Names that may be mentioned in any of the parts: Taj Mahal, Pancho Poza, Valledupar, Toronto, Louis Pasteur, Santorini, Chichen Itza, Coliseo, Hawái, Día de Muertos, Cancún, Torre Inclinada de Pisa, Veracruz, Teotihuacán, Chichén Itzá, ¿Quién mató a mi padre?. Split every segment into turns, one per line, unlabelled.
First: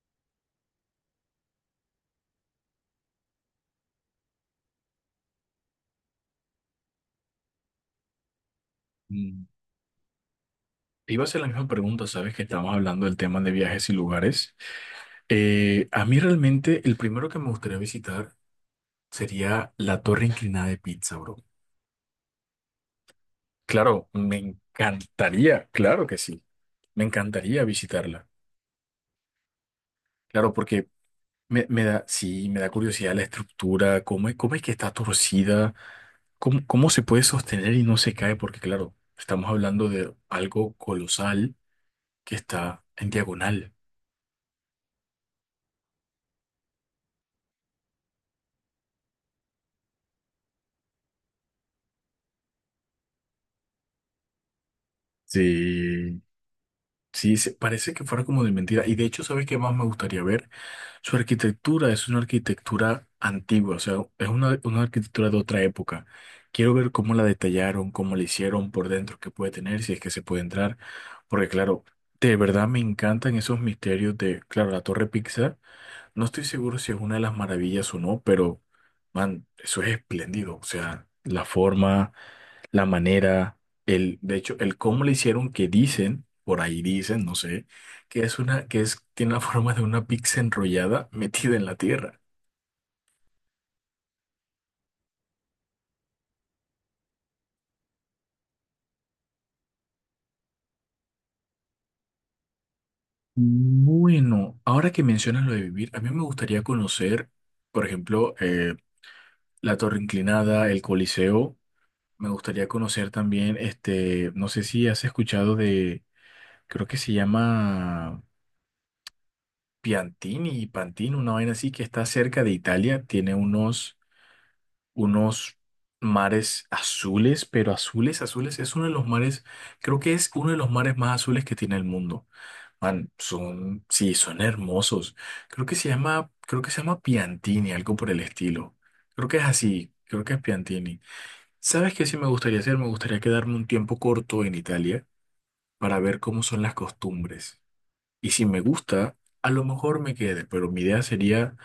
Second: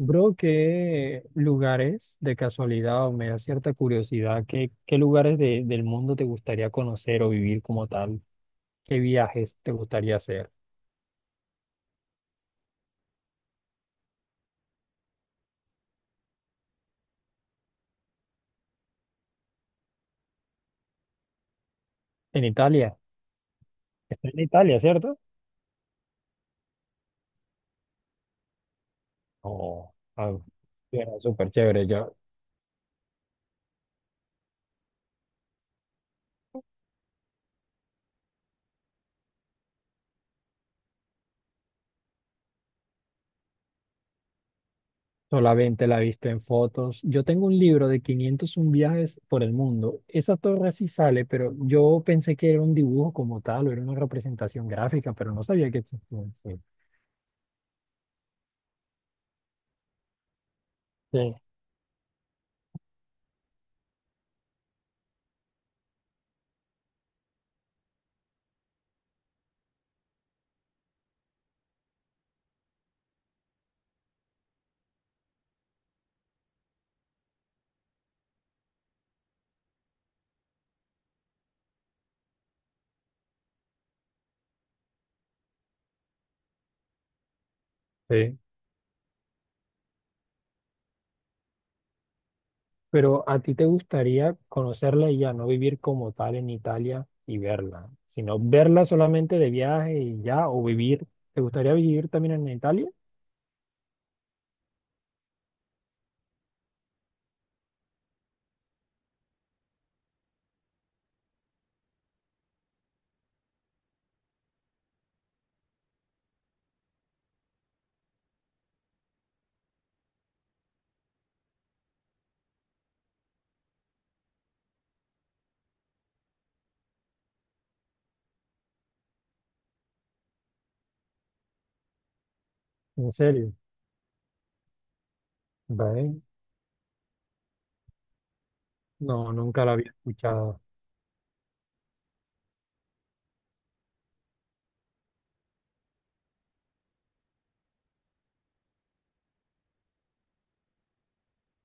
Bro, ¿qué lugares de casualidad o me da cierta curiosidad? ¿Qué lugares del mundo te gustaría conocer o vivir como tal? ¿Qué
Mm.
viajes te gustaría hacer?
Te iba a hacer la misma pregunta, sabes que estamos hablando del tema de viajes y lugares. A mí realmente el primero que me gustaría visitar sería la Torre Inclinada de Pizza, bro.
En Italia.
Claro,
Está
me
en Italia, ¿cierto?
encantaría, claro que sí. Me encantaría visitarla.
Oh, ah,
Claro, porque
era súper
me
chévere.
da,
Yo
sí, me da curiosidad la estructura, cómo, cómo es que está torcida, cómo se puede sostener y no se cae, porque claro, estamos hablando de algo colosal que está en diagonal.
solamente la he visto en fotos. Yo tengo un libro de 501 viajes por el mundo. Esa torre sí sale, pero yo pensé que era un dibujo como tal o era una representación gráfica, pero no sabía que
Sí.
existía. Sí.
Sí, parece que fuera como de mentira. Y de hecho, ¿sabes qué más me gustaría ver? Su
Sí.
arquitectura es una arquitectura antigua, o sea, es una arquitectura de otra época. Quiero ver cómo la detallaron, cómo la hicieron por dentro, qué puede tener, si es que se puede entrar. Porque claro, de verdad me encantan esos misterios de, claro, la Torre Pizza. No estoy seguro si es una de las maravillas o no, pero, man, eso es espléndido. O sea, la forma, la manera, el, de hecho, el cómo le hicieron que dicen, por ahí dicen, no sé, que es
Sí.
una, que es, tiene la forma de una pizza enrollada metida en la tierra.
Pero a ti te gustaría conocerla y ya no vivir como tal en Italia y verla, sino verla solamente de viaje y ya, o vivir. ¿Te gustaría vivir también en Italia?
Bueno, ahora que mencionas lo de vivir, a mí me gustaría conocer, por ejemplo, la Torre Inclinada, el Coliseo. Me gustaría conocer también, este, no sé si has escuchado de, creo que se llama Piantini y Pantini, una vaina así que está cerca de Italia, tiene unos, unos mares azules, pero azules, azules, es uno de los mares, creo que es uno de los mares más azules que tiene el mundo. Man,
¿En serio?
son, sí, son hermosos. Creo que se
Ve,
llama, creo que se llama Piantini, algo por el estilo. Creo
no,
que es
nunca la había
así, creo que es
escuchado.
Piantini. ¿Sabes qué sí me gustaría hacer? Me gustaría quedarme un tiempo corto en Italia para ver cómo son las costumbres. Y si me gusta, a lo mejor me quede, pero mi idea sería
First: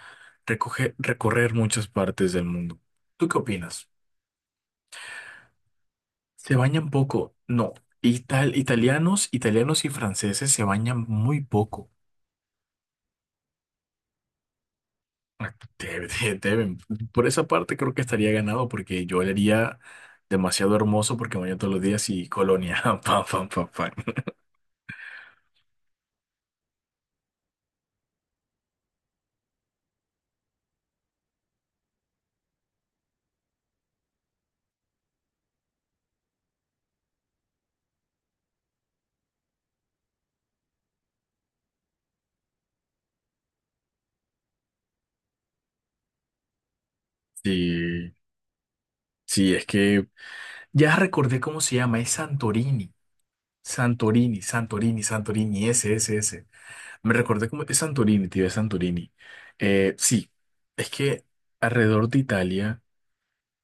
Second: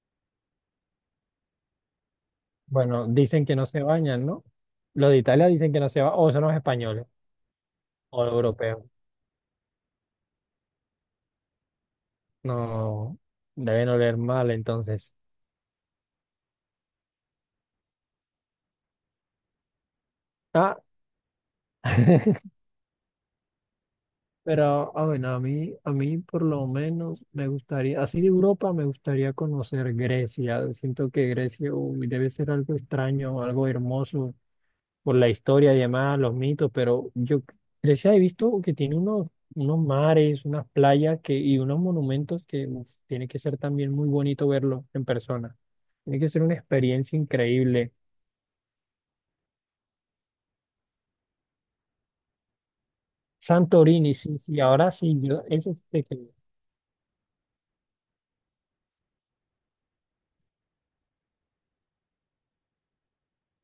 recorrer muchas partes del mundo.
Bueno,
¿Tú qué
dicen que no se
opinas?
bañan, ¿no? Los de Italia dicen que no se bañan, o son los
¿Se bañan
españoles,
poco? No.
o los europeos.
Italianos, italianos y franceses se bañan muy poco.
No, deben oler mal entonces.
Ah, deben. Por esa parte creo que estaría ganado porque yo le haría demasiado
Ah,
hermoso porque me baño todos los días y colonia. Pam, pam, pam, pam.
Pero, bueno, a mí por lo menos me gustaría, así de Europa me gustaría conocer Grecia. Siento que Grecia, uy, debe ser algo extraño, algo hermoso por la historia y demás, los mitos, pero yo Grecia he visto que tiene unos mares, unas playas que, y unos monumentos que uf, tiene que ser también muy bonito verlo en persona. Tiene que ser una experiencia increíble.
Sí, sí, es que ya recordé cómo se llama, es Santorini.
Santorini, sí,
Santorini,
sí, ahora
Santorini,
sí, yo,
Santorini,
eso es
ese,
de
ese,
que,
ese. Me recordé cómo es Santorini, tío, es Santorini. Sí, es que alrededor de Italia,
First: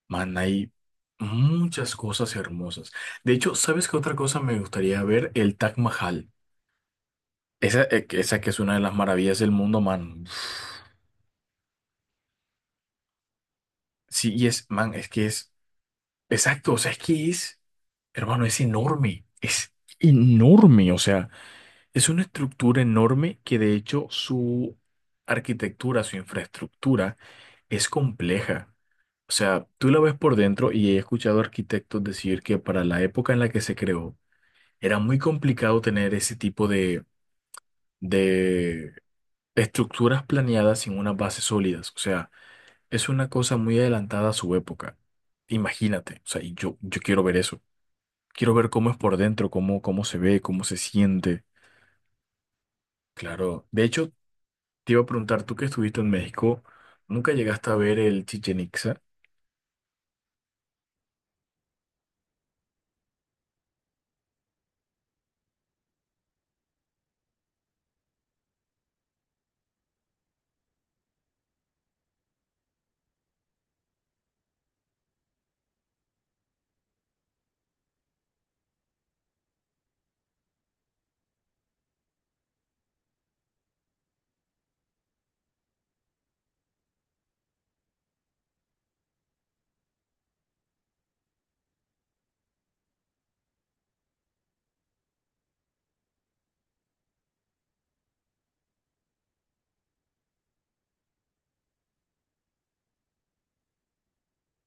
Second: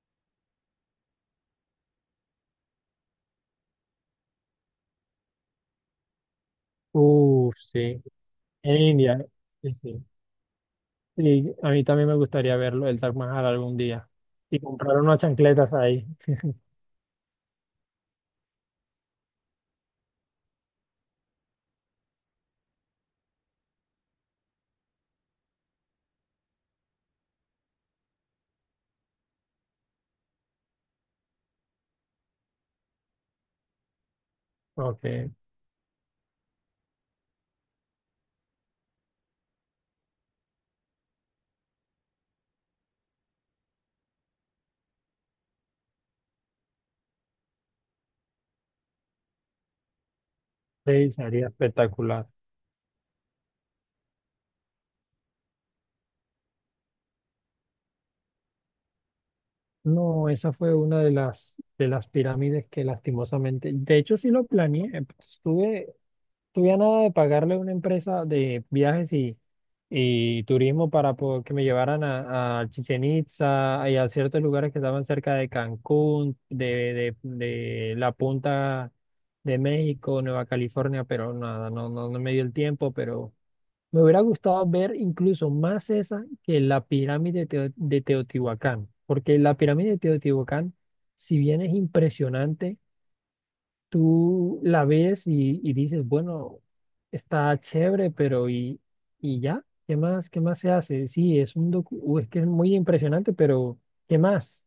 man, hay muchas cosas hermosas. De hecho, ¿sabes qué otra cosa me gustaría ver? El Taj Mahal.
uff,
Esa,
sí,
esa que es una
en
de las
India,
maravillas del
sí,
mundo,
sí.
man.
Y a mí también me gustaría verlo, el Taj Mahal algún día.
Sí, y
Y
es, man,
comprar
es
unas
que es,
chancletas ahí.
exacto, o sea, es que es, hermano, es enorme, o sea. Es una estructura enorme que de hecho su arquitectura, su infraestructura es compleja. O sea, tú la ves por dentro y he escuchado arquitectos decir que para la época en la que se creó era
Ok,
muy complicado tener ese tipo de, de estructuras planeadas sin unas bases sólidas. O sea, es una cosa muy adelantada a su época. Imagínate, o sea, y yo quiero ver eso. Quiero ver cómo es por dentro, cómo se ve, cómo se
sí,
siente.
sería espectacular.
Claro. De hecho, te iba a preguntar, tú que estuviste en México, ¿nunca llegaste a ver el Chichen Itza?
No, esa fue una de de las pirámides que lastimosamente, de hecho sí lo planeé, pues, estuve tuviera nada de pagarle a una empresa de viajes y turismo para que me llevaran a Chichén Itzá y a ciertos lugares que estaban cerca de Cancún, de la punta de México, Nueva California, pero nada, no me dio el tiempo, pero me hubiera gustado ver incluso más esa que la pirámide de, de Teotihuacán, porque la pirámide de Teotihuacán, si bien es impresionante, tú la ves y dices, bueno, está chévere, y ya, ¿qué más? ¿Qué más se hace? Sí, es un es que es muy impresionante, pero ¿qué más?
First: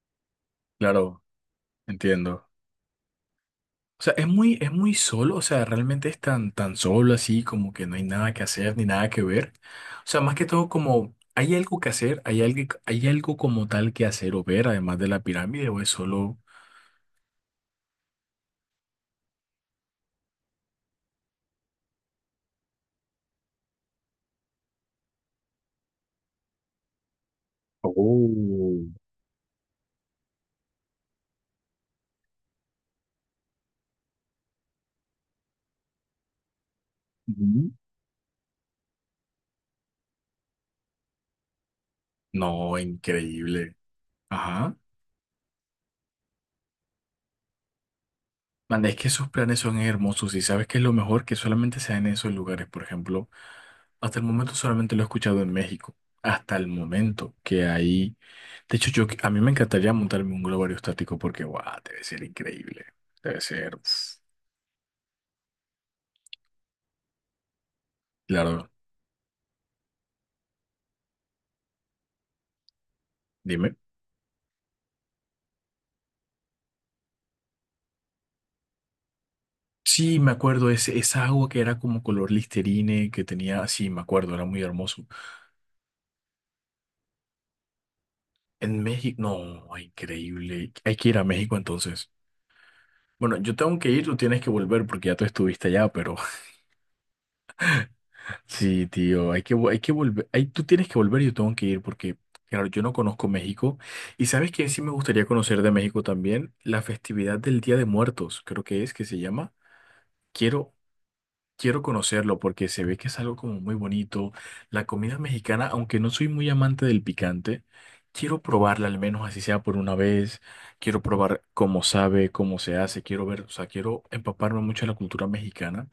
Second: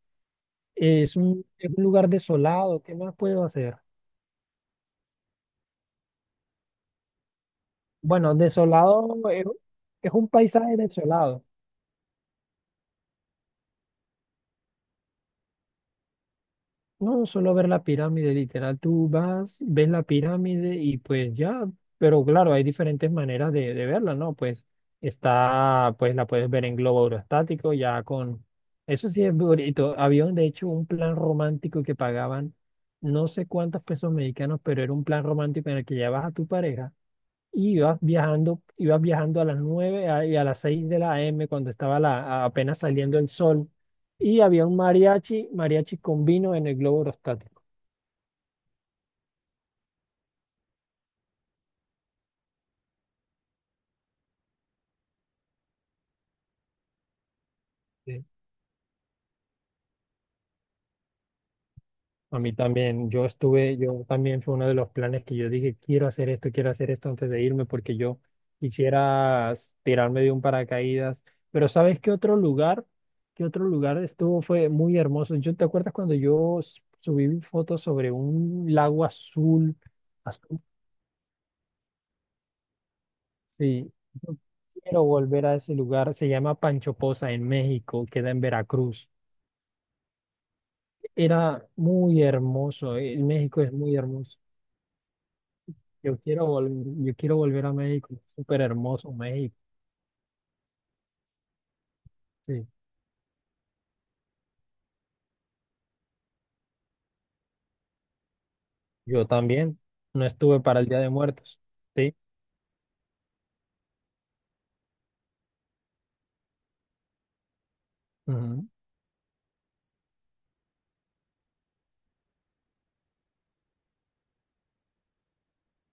Claro,
Es un lugar
entiendo.
desolado, ¿qué más puedo hacer?
O sea, es muy solo, o sea, realmente es tan, tan solo así, como que no hay nada
Bueno,
que hacer ni nada
desolado
que ver. O
es,
sea,
un
más que todo
paisaje
como,
desolado.
¿hay algo que hacer? Hay algo como tal que hacer o ver, además de la pirámide, o es solo...
No, solo ver la pirámide, literal, tú vas, ves la pirámide y pues ya, pero claro, hay diferentes maneras de verla, ¿no? Pues está, pues la puedes ver en globo aerostático, ya con,
Oh.
eso sí es bonito, había de hecho un plan romántico que pagaban no sé cuántos pesos mexicanos, pero era un plan romántico en el que llevabas a tu pareja
Ujú.
y ibas viajando a las 9 y a las 6 de la AM cuando estaba la,
No,
apenas saliendo el sol
increíble.
y había
Ajá.
un mariachi, mariachi con vino en el globo aerostático.
Manda, es que esos planes son hermosos y sabes que es lo mejor que solamente se dan en esos lugares. Por ejemplo, hasta el momento solamente lo he escuchado en México. Hasta el momento que ahí.
Sí.
De hecho, yo, a mí me encantaría montarme un globo aerostático porque, guau, debe ser
A mí
increíble.
también, yo
Debe ser.
estuve,
Uf.
yo también fue uno de los planes que yo dije, quiero hacer esto antes de irme porque yo
Claro,
quisiera tirarme de un paracaídas. Pero ¿sabes qué otro lugar? ¿Qué otro
dime.
lugar estuvo? Fue muy hermoso. ¿Yo te acuerdas cuando yo subí fotos sobre un lago azul?
Sí, me acuerdo, ese, esa agua que era como color Listerine, que tenía. Sí,
Sí,
me acuerdo,
yo
era muy
quiero
hermoso.
volver a ese lugar. Se llama Pancho Poza en México, queda en
En
Veracruz.
México, no, increíble. Hay que ir a México
Era
entonces.
muy hermoso.
Bueno, yo
México es
tengo que
muy
ir, tú
hermoso.
tienes que volver porque ya tú estuviste allá, pero.
Yo quiero volver a México. Es súper
Sí,
hermoso
tío, hay que,
México.
hay que volver, hay, tú tienes que volver y yo tengo que ir porque, claro,
Sí.
yo no conozco México y sabes que sí me gustaría conocer de México también la festividad del Día de Muertos, creo que es que se
Yo
llama.
también. No estuve
Quiero,
para el Día de Muertos.
quiero
Sí.
conocerlo porque se ve que es algo como muy bonito. La comida mexicana, aunque no soy muy amante del picante, quiero
Ujú.
probarla al menos así sea por una vez. Quiero probar cómo sabe, cómo se hace, quiero ver, o sea, quiero empaparme mucho en la cultura mexicana.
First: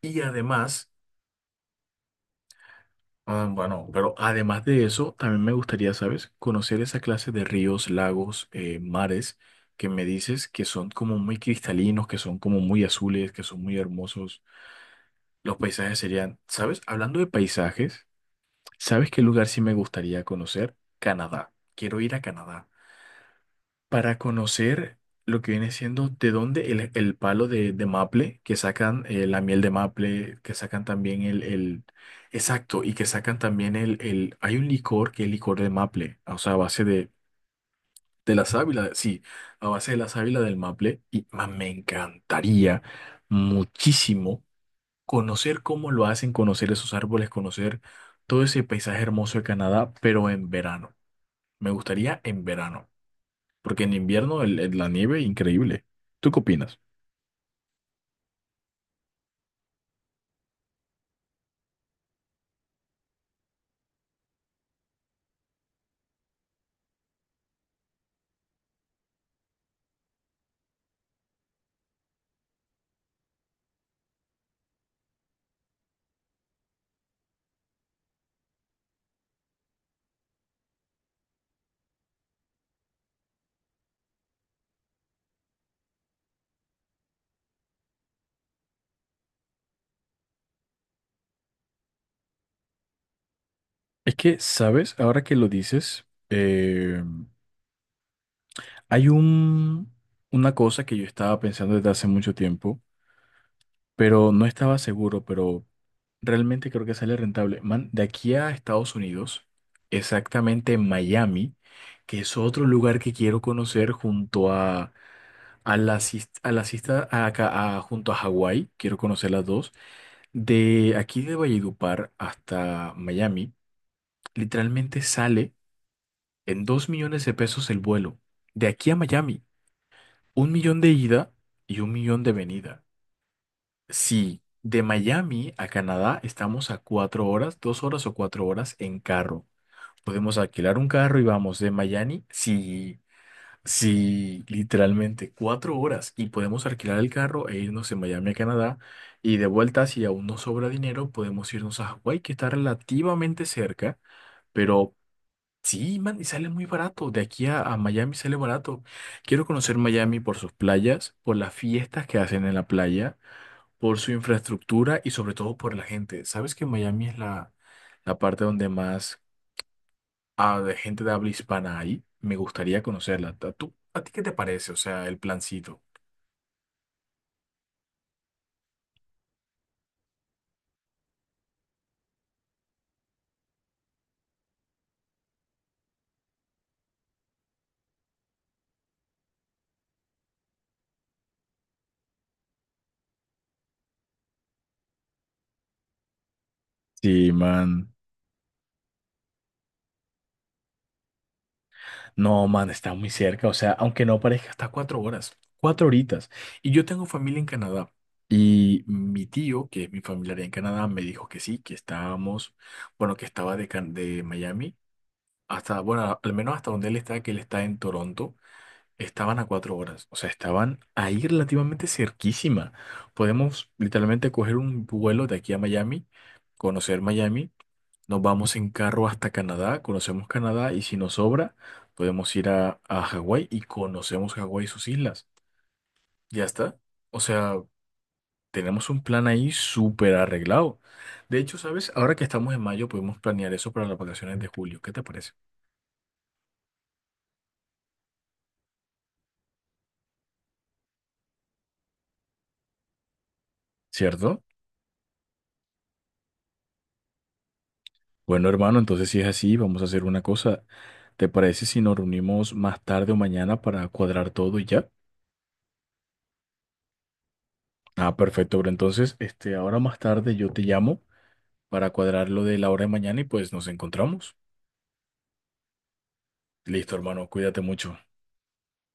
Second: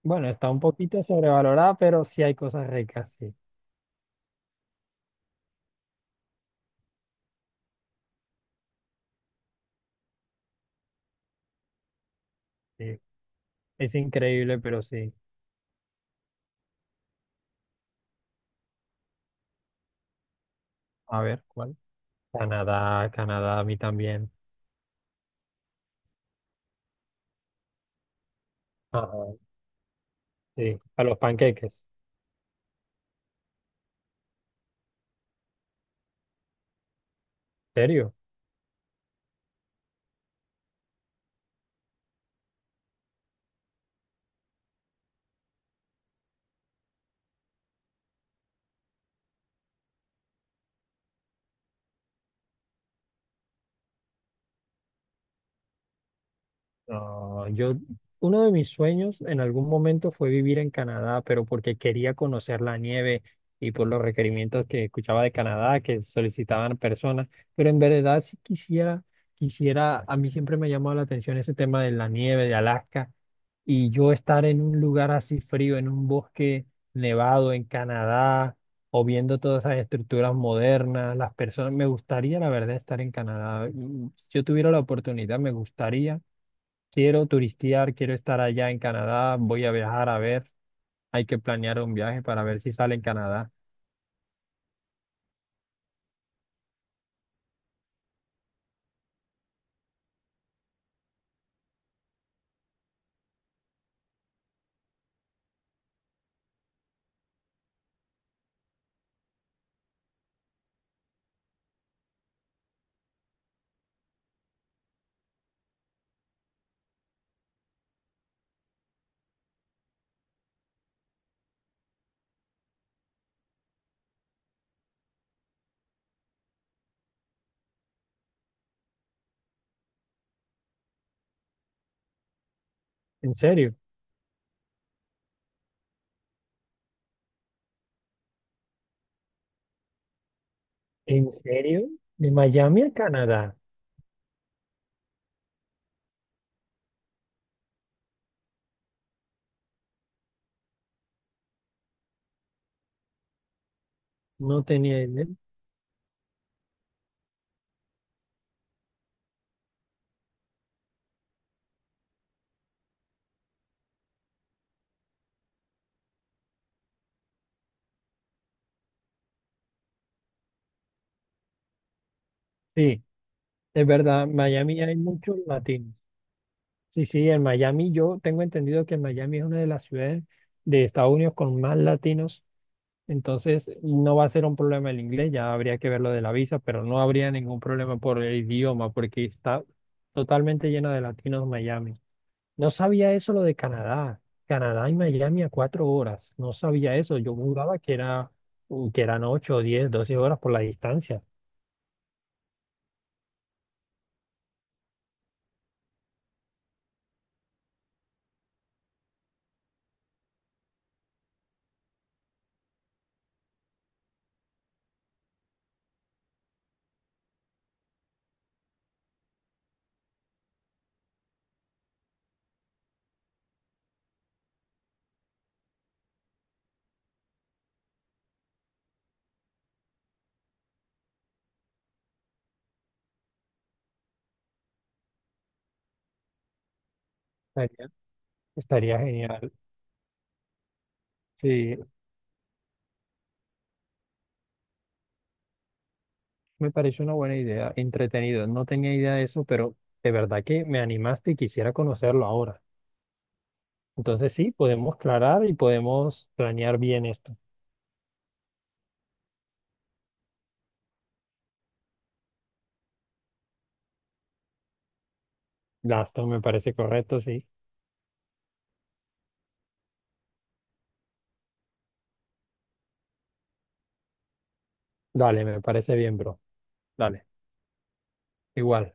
Y
Bueno, está un
además...
poquito sobrevalorada, pero sí hay cosas ricas. Sí.
Ah, bueno, pero además de eso, también me gustaría, ¿sabes? Conocer esa clase de ríos, lagos, mares que me dices que son como muy cristalinos, que son como muy
Sí.
azules, que son muy
Es
hermosos.
increíble, pero sí.
Los paisajes serían, ¿sabes? Hablando de paisajes, ¿sabes qué lugar sí me gustaría conocer?
A ver,
Canadá.
¿cuál?
Quiero ir a Canadá
Canadá, Canadá, a mí
para
también.
conocer lo que viene siendo de dónde el, palo de, maple, que sacan
Ajá,
la miel de maple, que
sí.
sacan
A los
también
panqueques.
el- exacto, y que sacan también el, hay un licor que es licor de maple, o sea, a base de,
¿En serio?
la sábila, sí, a base de la sábila del maple, y man, me encantaría muchísimo conocer cómo lo hacen, conocer esos árboles, conocer todo ese paisaje hermoso de Canadá, pero en verano. Me gustaría en verano. Porque en invierno la nieve, increíble. ¿Tú qué opinas?
Ah, yo, uno de mis sueños en algún momento fue vivir en Canadá, pero porque quería conocer la nieve y por los requerimientos que escuchaba de Canadá que solicitaban personas, pero en verdad sí quisiera, quisiera, a mí siempre me ha llamado la atención ese tema de la nieve de Alaska y yo estar en un lugar así frío, en un bosque nevado en Canadá o viendo todas esas estructuras modernas, las personas, me gustaría la verdad estar en Canadá. Si yo tuviera la oportunidad, me gustaría quiero turistear, quiero estar allá en Canadá, voy a viajar a ver, hay que planear un viaje para ver si sale en Canadá.
Es que, ¿sabes? Ahora que lo dices, hay un, una cosa que yo estaba pensando desde hace mucho tiempo, pero no estaba seguro, pero realmente creo que sale rentable. Man, de aquí a Estados Unidos, exactamente en Miami, que es otro lugar que quiero conocer junto a la, sis- a la sista- junto a Hawái, quiero conocer las dos. De aquí de Valledupar hasta Miami, literalmente sale en 2 millones de pesos el vuelo. De aquí a Miami, 1 millón de ida y 1 millón de venida.
¿En serio?
Sí, de Miami a Canadá estamos a 4 horas, 2 horas o 4 horas en carro. Podemos alquilar un carro y
¿En
vamos de
serio?
Miami,
¿De Miami a
sí,
Canadá?
sí, literalmente 4 horas y podemos alquilar el carro e irnos de Miami a Canadá y de vuelta si aún nos sobra dinero podemos irnos a Hawái que está relativamente cerca,
No
pero
tenía idea.
sí, man, y sale muy barato. De aquí a Miami sale barato. Quiero conocer Miami por sus playas, por las fiestas que hacen en la playa por su infraestructura y sobre todo por la gente. ¿Sabes que Miami es la parte donde más de gente de habla hispana hay? Me gustaría
Sí,
conocerla. ¿A
es
a ti qué
verdad,
te parece? O
Miami hay
sea, el
muchos
plancito.
latinos. Sí, sí, en Miami yo tengo entendido que Miami es una de las ciudades de Estados Unidos con más latinos, entonces no va a ser un problema el inglés, ya habría que ver lo de la visa, pero no habría ningún problema por el idioma porque está totalmente lleno de latinos Miami. No sabía eso lo de Canadá. Canadá y Miami a 4 horas. No sabía eso.
Sí,
Yo juraba
man.
que era, que eran 8, 10, 12 horas por la distancia.
No, man, está muy cerca. O sea, aunque no parezca, está a 4 horas, 4 horitas. Y yo tengo familia en Canadá. Y mi tío, que es mi familiar en Canadá, me dijo que sí, que estábamos, bueno, que estaba de, de Miami, hasta, bueno, al menos hasta donde él está, que él está en Toronto. Estaban a 4 horas, o sea, estaban ahí relativamente cerquísima. Podemos literalmente coger un vuelo de aquí a Miami, conocer Miami, nos vamos en carro hasta Canadá, conocemos Canadá y si nos sobra, podemos ir a, Hawái y conocemos Hawái y sus islas. Ya está. O sea,
Estaría,
tenemos
estaría
un plan ahí
genial.
súper arreglado. De hecho,
Sí,
¿sabes? Ahora que estamos en mayo, podemos planear eso para las vacaciones de julio. ¿Qué te parece?
me pareció una buena idea. Entretenido. No tenía idea de eso, pero de verdad que me animaste y quisiera conocerlo ahora. Entonces
¿Cierto?
sí, podemos aclarar y podemos planear bien esto.
Bueno, hermano, entonces si es así, vamos a hacer una cosa. ¿Te parece si nos reunimos más tarde o mañana para cuadrar todo y ya?
Gasto me parece correcto, sí.
Ah, perfecto, pero entonces, este, ahora más tarde yo te llamo para cuadrar lo de la hora de mañana y pues nos encontramos.
Dale, me parece bien, bro.
Listo, hermano,
Dale,
cuídate mucho.
igual.